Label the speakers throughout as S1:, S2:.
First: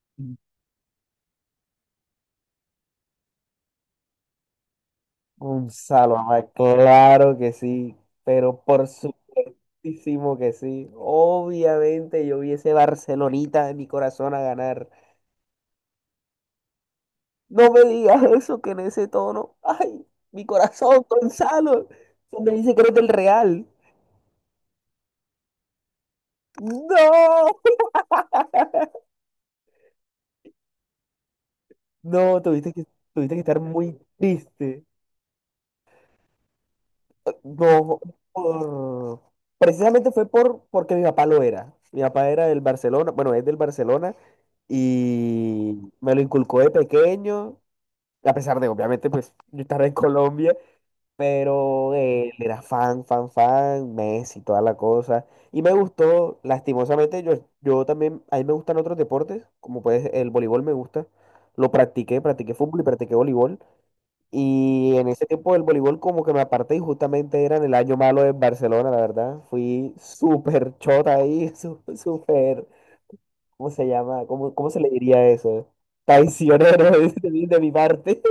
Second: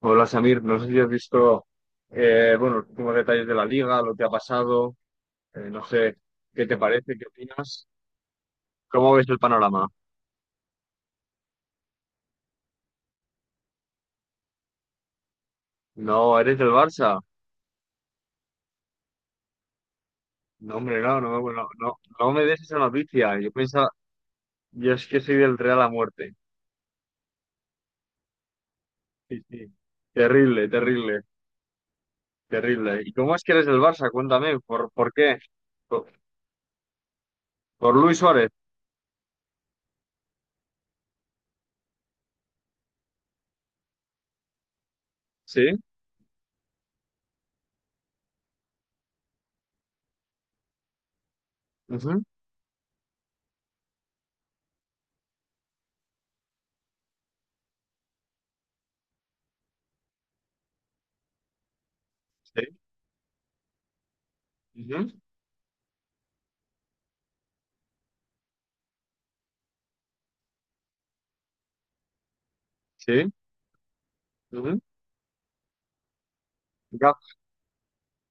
S1: Hola Samir, no sé si has visto bueno, los últimos detalles de la liga, lo que ha pasado, no sé
S2: Gonzalo, Abad,
S1: qué te parece, qué
S2: claro que
S1: opinas,
S2: sí, pero por
S1: cómo ves el panorama.
S2: supuestísimo que sí. Obviamente yo vi ese Barcelonita de mi corazón a ganar.
S1: No, eres del Barça.
S2: No me digas eso que en ese tono. Ay, mi
S1: No, hombre,
S2: corazón,
S1: no, no, no,
S2: Gonzalo.
S1: no, no
S2: Eso
S1: me
S2: me
S1: des
S2: dice
S1: esa
S2: que eres del
S1: noticia. Yo
S2: Real.
S1: pensaba, yo es que soy del Real a muerte.
S2: No.
S1: Sí, sí. Terrible, terrible,
S2: No,
S1: terrible. ¿Y
S2: tuviste
S1: cómo
S2: que
S1: es que
S2: estar
S1: eres del
S2: muy
S1: Barça? Cuéntame,
S2: triste.
S1: por qué? Por, por
S2: No,
S1: Luis Suárez,
S2: por... precisamente fue porque mi papá lo era. Mi papá era del Barcelona, bueno, es del Barcelona
S1: ¿sí?
S2: y me lo inculcó de pequeño, a pesar de, obviamente, pues yo estaba en Colombia, pero
S1: Ujú,
S2: él era fan, fan, fan, Messi, toda la cosa. Y me gustó, lastimosamente, yo también, a mí me gustan otros deportes, como puedes, el voleibol me gusta. Lo practiqué, practiqué
S1: sí,
S2: fútbol y practiqué voleibol. Y en
S1: ujú,
S2: ese tiempo del voleibol como que me aparté y justamente era en el año malo en Barcelona, la verdad. Fui súper chota ahí, súper,
S1: sí,
S2: ¿cómo se llama? Cómo se
S1: ujú,
S2: le diría eso? Traicionero
S1: ya,
S2: de mi parte.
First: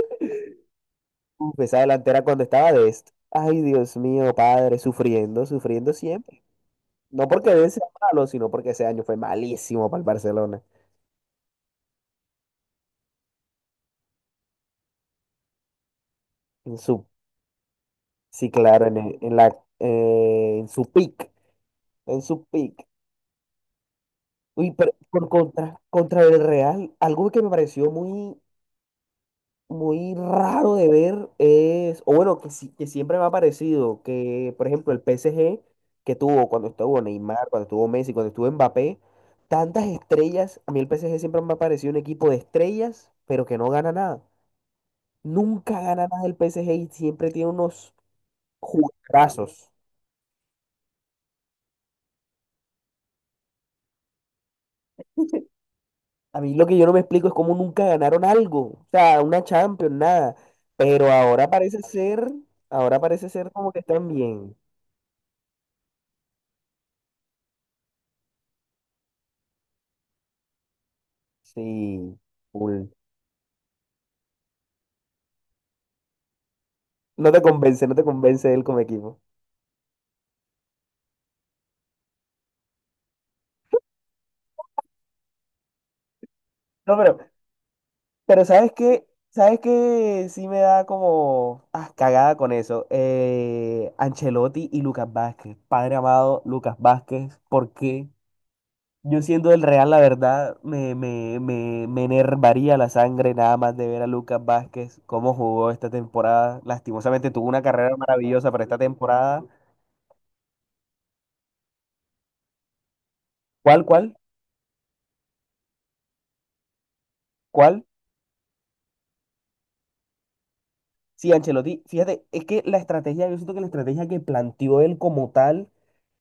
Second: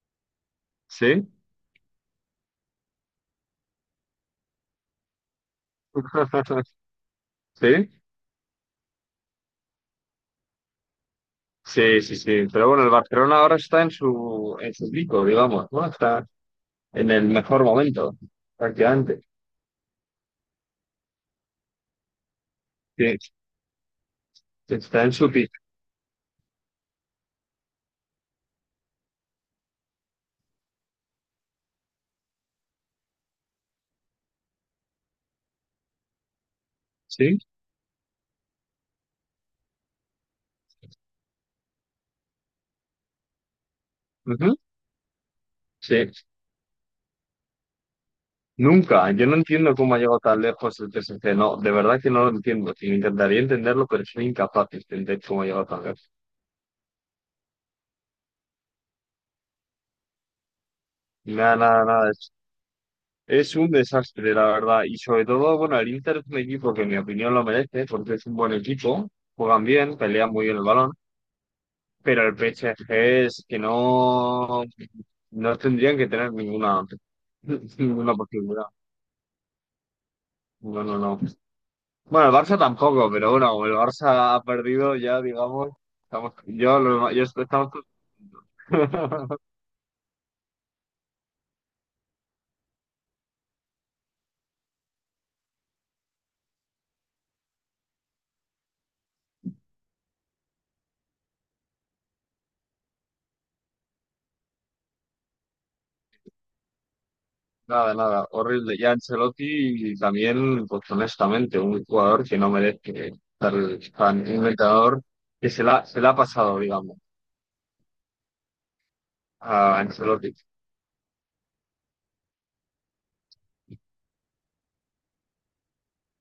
S1: sí,
S2: Uf, esa delantera cuando estaba de esto. Ay, Dios mío, padre, sufriendo, sufriendo siempre. No porque de sea
S1: sí.
S2: malo, sino porque ese año fue malísimo para el Barcelona.
S1: Sí, sí, sí. Pero bueno, el Barcelona ahora está en su pico, digamos, ¿no? Está
S2: En su,
S1: en el mejor momento,
S2: sí, claro,
S1: prácticamente.
S2: en su pick, en su pick.
S1: Sí,
S2: Uy, pero
S1: está en su pico.
S2: contra el Real, algo que me pareció muy, muy raro de ver es, o bueno, que, que siempre me ha parecido que, por ejemplo, el P S G que tuvo cuando estuvo
S1: Sí,
S2: Neymar, cuando estuvo Messi, cuando estuvo Mbappé, tantas estrellas, a mí el P S G siempre me ha parecido un equipo de estrellas, pero que no gana nada.
S1: ujú,
S2: Nunca gana
S1: sí.
S2: nada el P PSG y siempre tiene unos
S1: Nunca. Yo no
S2: jugadorazos.
S1: entiendo cómo ha llegado tan lejos el PSG. No, de verdad que no lo entiendo. Sí, intentaría entenderlo, pero soy incapaz de entender cómo ha llegado tan lejos.
S2: A mí lo que yo no me explico es cómo nunca ganaron algo, o sea, una Champions, nada. Pero
S1: Nada, nada, nada.
S2: ahora parece ser
S1: Es un
S2: como que están
S1: desastre, la
S2: bien.
S1: verdad. Y sobre todo, bueno, el Inter es un equipo que en mi opinión lo merece, porque es un buen equipo. Juegan bien, pelean muy bien el balón.
S2: Sí,
S1: Pero el
S2: full.
S1: PSG es que no, no tendrían que tener ninguna,
S2: No te convence, no te
S1: ninguna
S2: convence él
S1: posibilidad.
S2: como equipo.
S1: No, no, no. Bueno, el Barça tampoco, pero bueno, como el Barça ha perdido ya, digamos, estamos, yo,
S2: No,
S1: lo- yo est- estamos
S2: pero ¿sabes qué? ¿Sabes qué? Sí me da como cagada con eso. Ancelotti y Lucas Vázquez. Padre amado, Lucas Vázquez, ¿por qué? Yo siendo del Real, la verdad, me enervaría la sangre nada más de ver a Lucas Vázquez, cómo jugó esta temporada. Lastimosamente tuvo una
S1: nada,
S2: carrera
S1: nada,
S2: maravillosa para
S1: horrible.
S2: esta
S1: Ya
S2: temporada.
S1: Ancelotti también, pues honestamente, un jugador que no merece estar
S2: ¿Cuál, cuál,
S1: tan un entrenador que se la ha pasado, digamos,
S2: cuál?
S1: a Ancelotti.
S2: Sí, Ancelotti, fíjate, es que la estrategia, yo siento que la estrategia que planteó él como tal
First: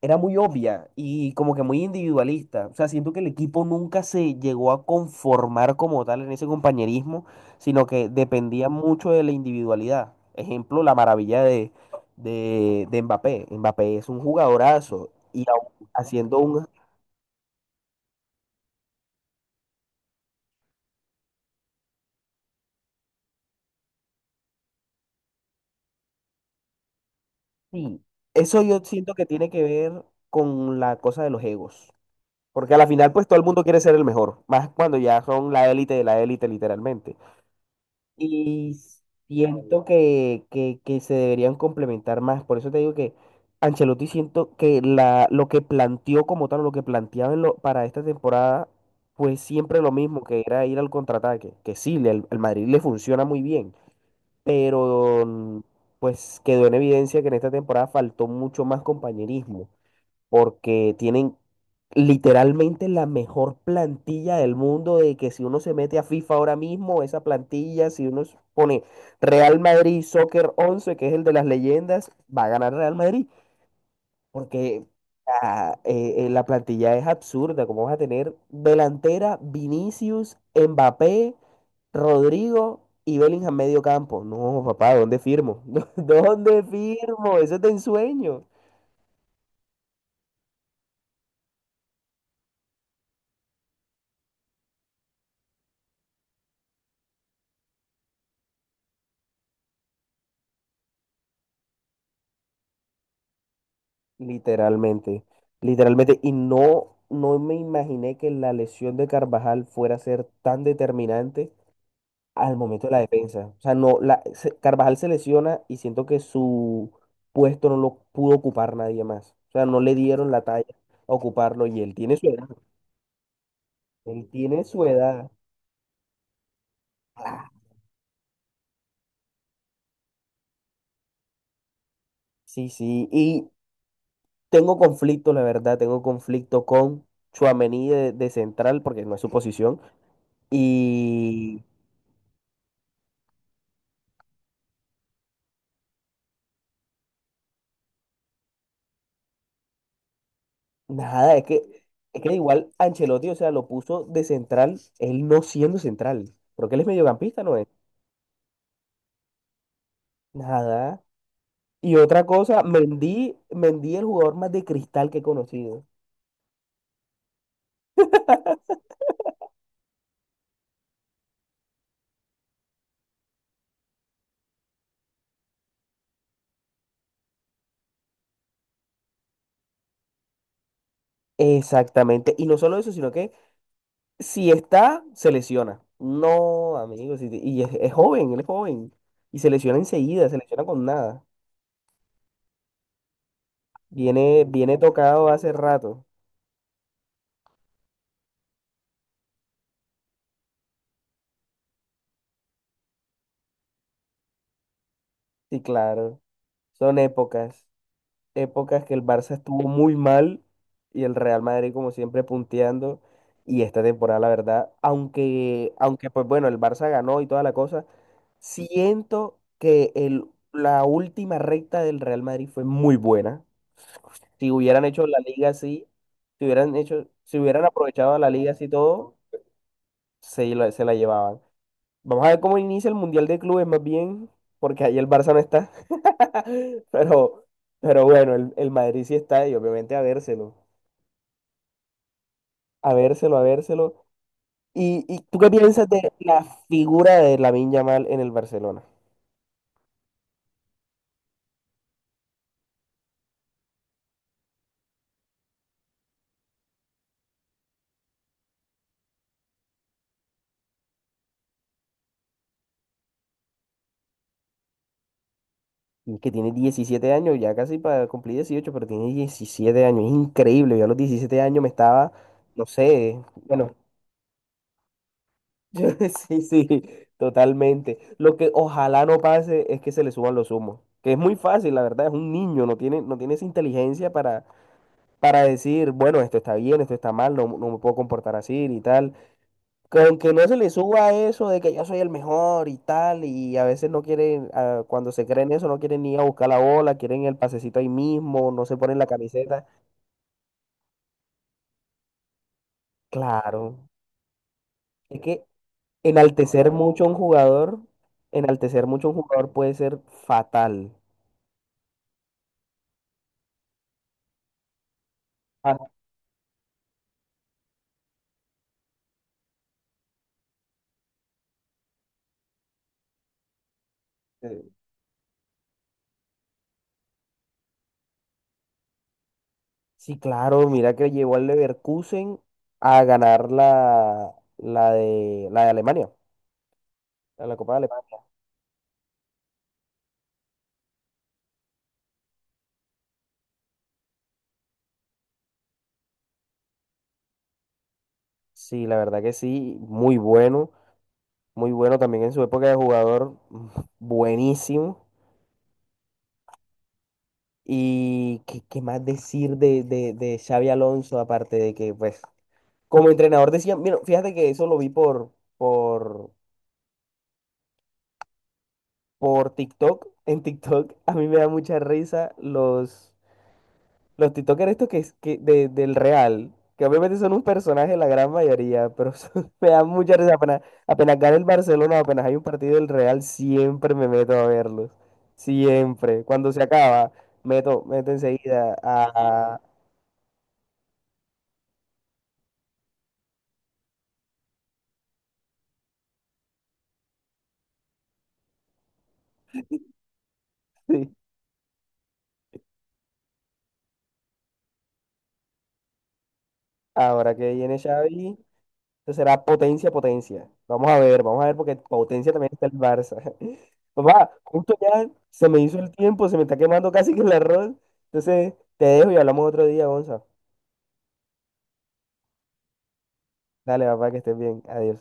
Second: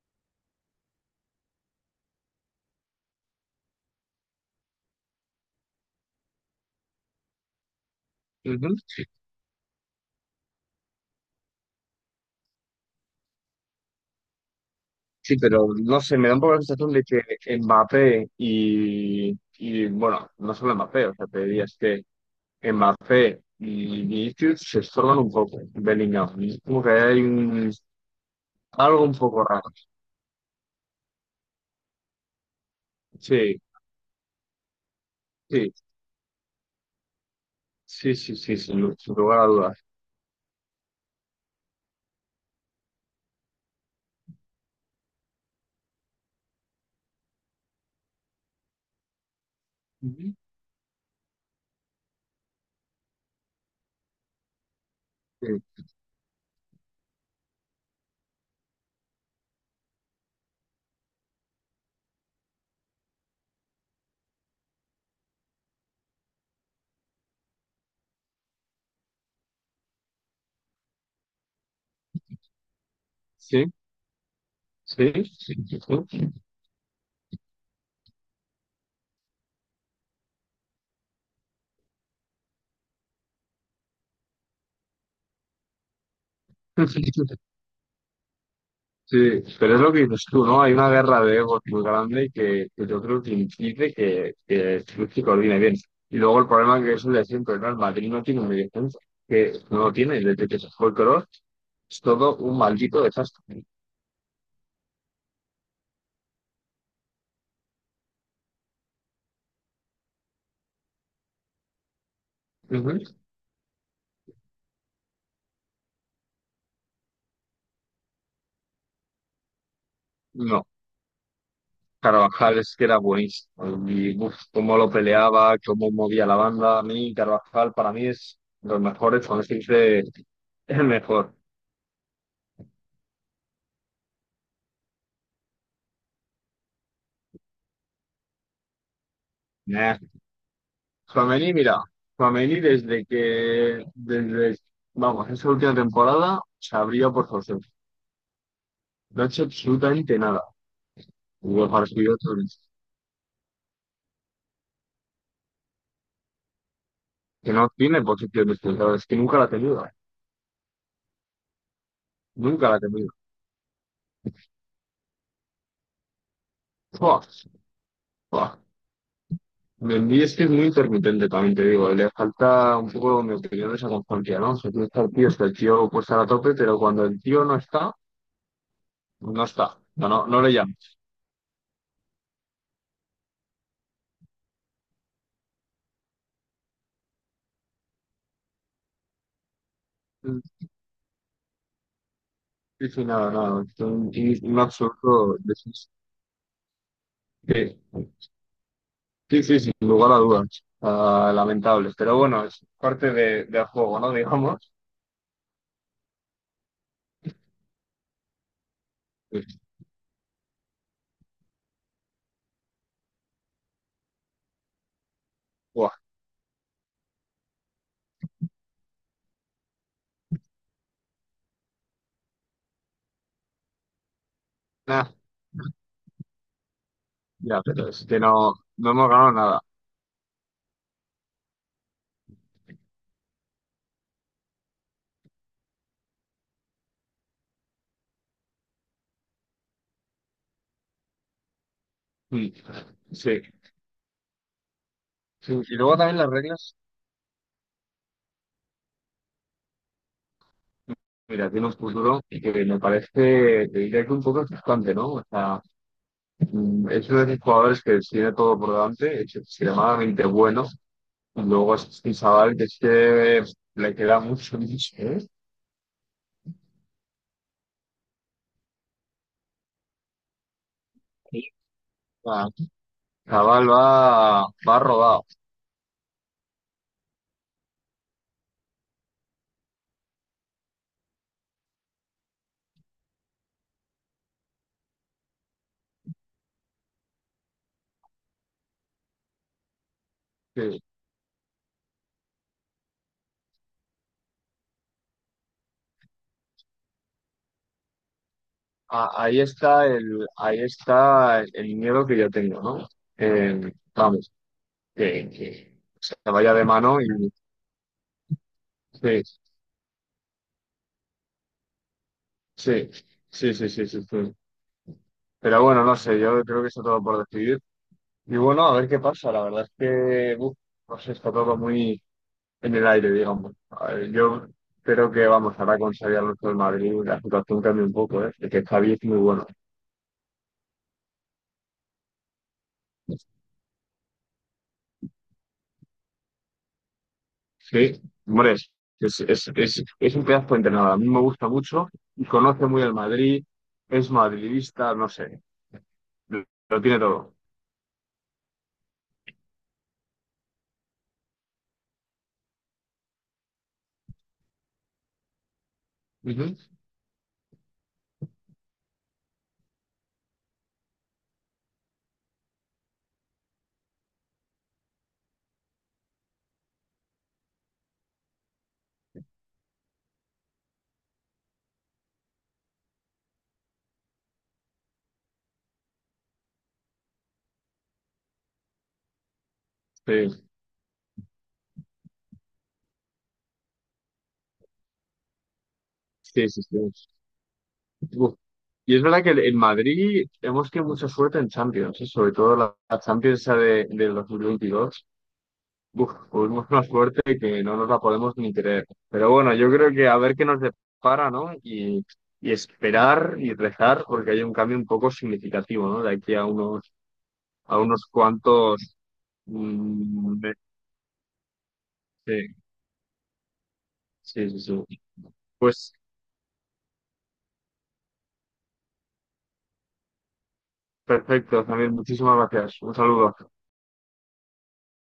S2: era muy obvia y como que muy individualista. O sea, siento que el equipo nunca se llegó a conformar como tal en ese compañerismo, sino que dependía mucho de la individualidad. Ejemplo, la maravilla de Mbappé. Mbappé es un jugadorazo
S1: Sí,
S2: y
S1: pero no sé, me da
S2: haciendo
S1: un poco la
S2: un...
S1: sensación de que Mbappé y bueno, no solo Mbappé, o sea, te diría es que Mbappé y Vinicius se estorban un poco, Bellingham. Es como que hay un,
S2: Sí, eso yo
S1: algo
S2: siento
S1: un
S2: que
S1: poco
S2: tiene que
S1: raro.
S2: ver con la cosa de los egos. Porque a la final, pues todo el
S1: Sí,
S2: mundo quiere ser el mejor, más cuando ya son la
S1: sí,
S2: élite de la élite, literalmente.
S1: sí, sí, sí,
S2: Y
S1: sin lugar a dudas.
S2: siento que se deberían complementar más. Por eso te digo que Ancelotti siento que lo que planteó como tal, lo que planteaba en para esta temporada, fue siempre lo mismo,
S1: Ujú.
S2: que era ir al contraataque. Que sí, el Madrid le funciona muy bien, pero pues quedó en evidencia que en esta temporada faltó mucho más compañerismo porque tienen literalmente la mejor plantilla del mundo de que si uno se mete a FIFA ahora mismo, esa plantilla, si uno pone Real Madrid Soccer 11, que es el de las leyendas, va a ganar Real Madrid,
S1: Sí,
S2: porque
S1: sí, sí.
S2: la plantilla es absurda, como vas a tener delantera, Vinicius, Mbappé, Rodrigo. Y Bellingham medio campo. No, papá, ¿dónde firmo? ¿Dónde
S1: Sí, sí.
S2: firmo? Eso es de ensueño.
S1: Sí, pero es lo que dices tú, ¿no? Hay una guerra de egos muy grande que yo creo que impide que el club se coordine bien. Y luego el problema que es el de siempre, ¿no? El Madrid no tiene un mediocentro, que no lo tiene desde que se fue el color, es todo un maldito desastre.
S2: Literalmente, literalmente, y no me imaginé que la lesión de Carvajal fuera a ser tan determinante al momento de la
S1: Ujú.
S2: defensa. O sea, no, Carvajal se lesiona y siento que su puesto no lo pudo ocupar nadie más. O sea, no le dieron la talla
S1: No,
S2: a ocuparlo y él tiene su edad.
S1: Carvajal es que era buenísimo. Y
S2: Él
S1: uf,
S2: tiene
S1: cómo
S2: su
S1: lo
S2: edad.
S1: peleaba, cómo movía la banda. A mí,
S2: Ah,
S1: Carvajal para mí es de los mejores, cuando se dice el mejor.
S2: sí, sí, y tengo conflicto, la verdad, tengo conflicto con Tchouaméni de central porque no es su posición
S1: Nah, Tchouaméni,
S2: y
S1: mira, Tchouaméni vamos, esa última temporada se abrió por José. No ha hecho absolutamente nada.
S2: nada,
S1: Hubo partido
S2: es que igual Ancelotti, o sea, lo puso de central, él no siendo central, porque él es mediocampista,
S1: que
S2: ¿no es?
S1: no tiene posición de central, es que nunca la ha tenido.
S2: Nada. Y otra cosa,
S1: Nunca la ha tenido.
S2: Mendy el jugador más de cristal que he conocido.
S1: Buah, buah. Mendy es que es muy intermitente, también te digo. Le falta un poco, en mi opinión, esa constancia, ¿no? O sea, tiene que estar el tío, está el tío puesto a la tope, pero cuando el tío no está, no está. No, no, no le llamas.
S2: Exactamente. Y no solo eso, sino que si está, se lesiona. No, amigos, y es joven, él es joven. Y se lesiona enseguida, se lesiona con nada.
S1: Sí, sí, nada, nada. Es
S2: Viene,
S1: un
S2: viene tocado
S1: absoluto
S2: hace
S1: desastre.
S2: rato.
S1: Sí, sí, sin lugar a dudas. Ah, lamentable. Pero bueno, es parte de, del juego, ¿no? Digamos.
S2: Sí, claro. Son épocas, épocas que el Barça
S1: Pues,
S2: estuvo muy mal y el Real Madrid como siempre punteando. Y esta temporada, la verdad,
S1: buah,
S2: aunque pues bueno, el Barça ganó y toda la cosa, siento que la última recta del Real Madrid fue muy buena. Si hubieran hecho
S1: nah,
S2: la liga así, si
S1: ya,
S2: hubieran
S1: pero es
S2: aprovechado
S1: que
S2: la liga
S1: no,
S2: así
S1: no hemos
S2: todo,
S1: ganado nada.
S2: se la llevaban. Vamos a ver cómo inicia el Mundial de Clubes, más bien, porque ahí el Barça no está. Pero, pero bueno, el Madrid sí está y obviamente a vérselo,
S1: Mm,
S2: a vérselo,
S1: sí.
S2: a vérselo. ¿Y tú qué
S1: Sí, y
S2: piensas
S1: luego
S2: de
S1: también las
S2: la
S1: reglas,
S2: figura de Lamine Yamal en el Barcelona?
S1: mira, tiene un futuro que me parece, te diría que un poco frustrante, ¿no? O sea, mm, es uno de esos jugadores que tiene todo por delante, es extremadamente bueno. Y luego es un chaval que es que le queda mucho, mucho, ¿eh?
S2: Que tiene 17 años, ya casi para cumplir 18, pero tiene 17 años, es increíble. Yo a los 17 años me estaba,
S1: Ah,
S2: no sé,
S1: chaval
S2: bueno,
S1: va, va rodado.
S2: Yo- sí, sí, totalmente. Lo que ojalá no pase es que se le suban los humos, que es muy fácil, la verdad, es un niño, no tiene esa inteligencia para decir, bueno, esto está bien, esto está mal, no, no me puedo comportar así y tal. Con que no se le
S1: Sí.
S2: suba eso de que yo soy el mejor y tal, y a veces no quieren, cuando se creen eso, no quieren ni ir a buscar la bola, quieren el pasecito ahí mismo, no se ponen la
S1: Ahí
S2: camiseta.
S1: está el, ahí está el miedo que yo tengo, ¿no?
S2: Claro,
S1: Vamos,
S2: es que
S1: que se vaya de
S2: enaltecer
S1: mano
S2: mucho
S1: y
S2: a un jugador, enaltecer mucho a un
S1: sí,
S2: jugador puede ser fatal.
S1: sí, sí, sí, sí, sí, sí. Pero bueno, no sé, yo creo que está todo por decidir. Y bueno, a ver qué pasa. La verdad es que, uf, no sé, está todo muy en el aire, digamos. A ver, yo
S2: Ante-
S1: creo que, vamos, ahora con salir al resto del Madrid, la situación cambia un poco, ¿eh? El que Javi es muy bueno.
S2: Sí, claro, mira que llevó al Leverkusen a ganar la de Alemania, a la Copa de
S1: Sí,
S2: Alemania.
S1: hombre, es un pedazo de entrenador. A mí me gusta mucho y conoce muy el Madrid, es madridista, no sé, lo tiene todo.
S2: Sí, la verdad que sí, muy bueno, muy bueno también en su época de jugador, buenísimo.
S1: Ujú.
S2: Y qué más decir de Xavi Alonso, aparte de que, pues, como entrenador decía, mira, fíjate que eso lo vi por, por TikTok, en TikTok, a mí me da mucha risa los... Los TikTokers estos que, del Real, que obviamente son un personaje la gran mayoría, pero me da mucha
S1: Sí,
S2: risa. Apenas gana el Barcelona, apenas hay un partido del Real, siempre me meto a verlos. Siempre.
S1: sí,
S2: Cuando se
S1: sí, sí.
S2: acaba, meto
S1: Uf.
S2: enseguida
S1: Y es verdad que en
S2: a...
S1: Madrid hemos tenido mucha suerte en Champions, ¿eh? Sobre todo la, la Champions esa de, del 2022. Uf, tuvimos una suerte que no nos la podemos ni creer. Pero bueno, yo creo que a ver qué nos
S2: sí.
S1: depara, ¿no? Y esperar y rezar porque hay un cambio un poco significativo, ¿no? De aquí
S2: Ahora que viene
S1: a unos
S2: Xavi,
S1: cuantos.
S2: esto será potencia,
S1: mm,
S2: potencia.
S1: me-
S2: Vamos a ver porque potencia también
S1: sí,
S2: está el Barça. Papá,
S1: sí, sí,
S2: justo
S1: sí.
S2: ya se me hizo el
S1: Pues
S2: tiempo, se me está quemando casi que el arroz. Entonces, te dejo y hablamos otro día, Gonza.
S1: perfecto, también muchísimas gracias. Un saludo.
S2: Dale, papá, que estés bien. Adiós.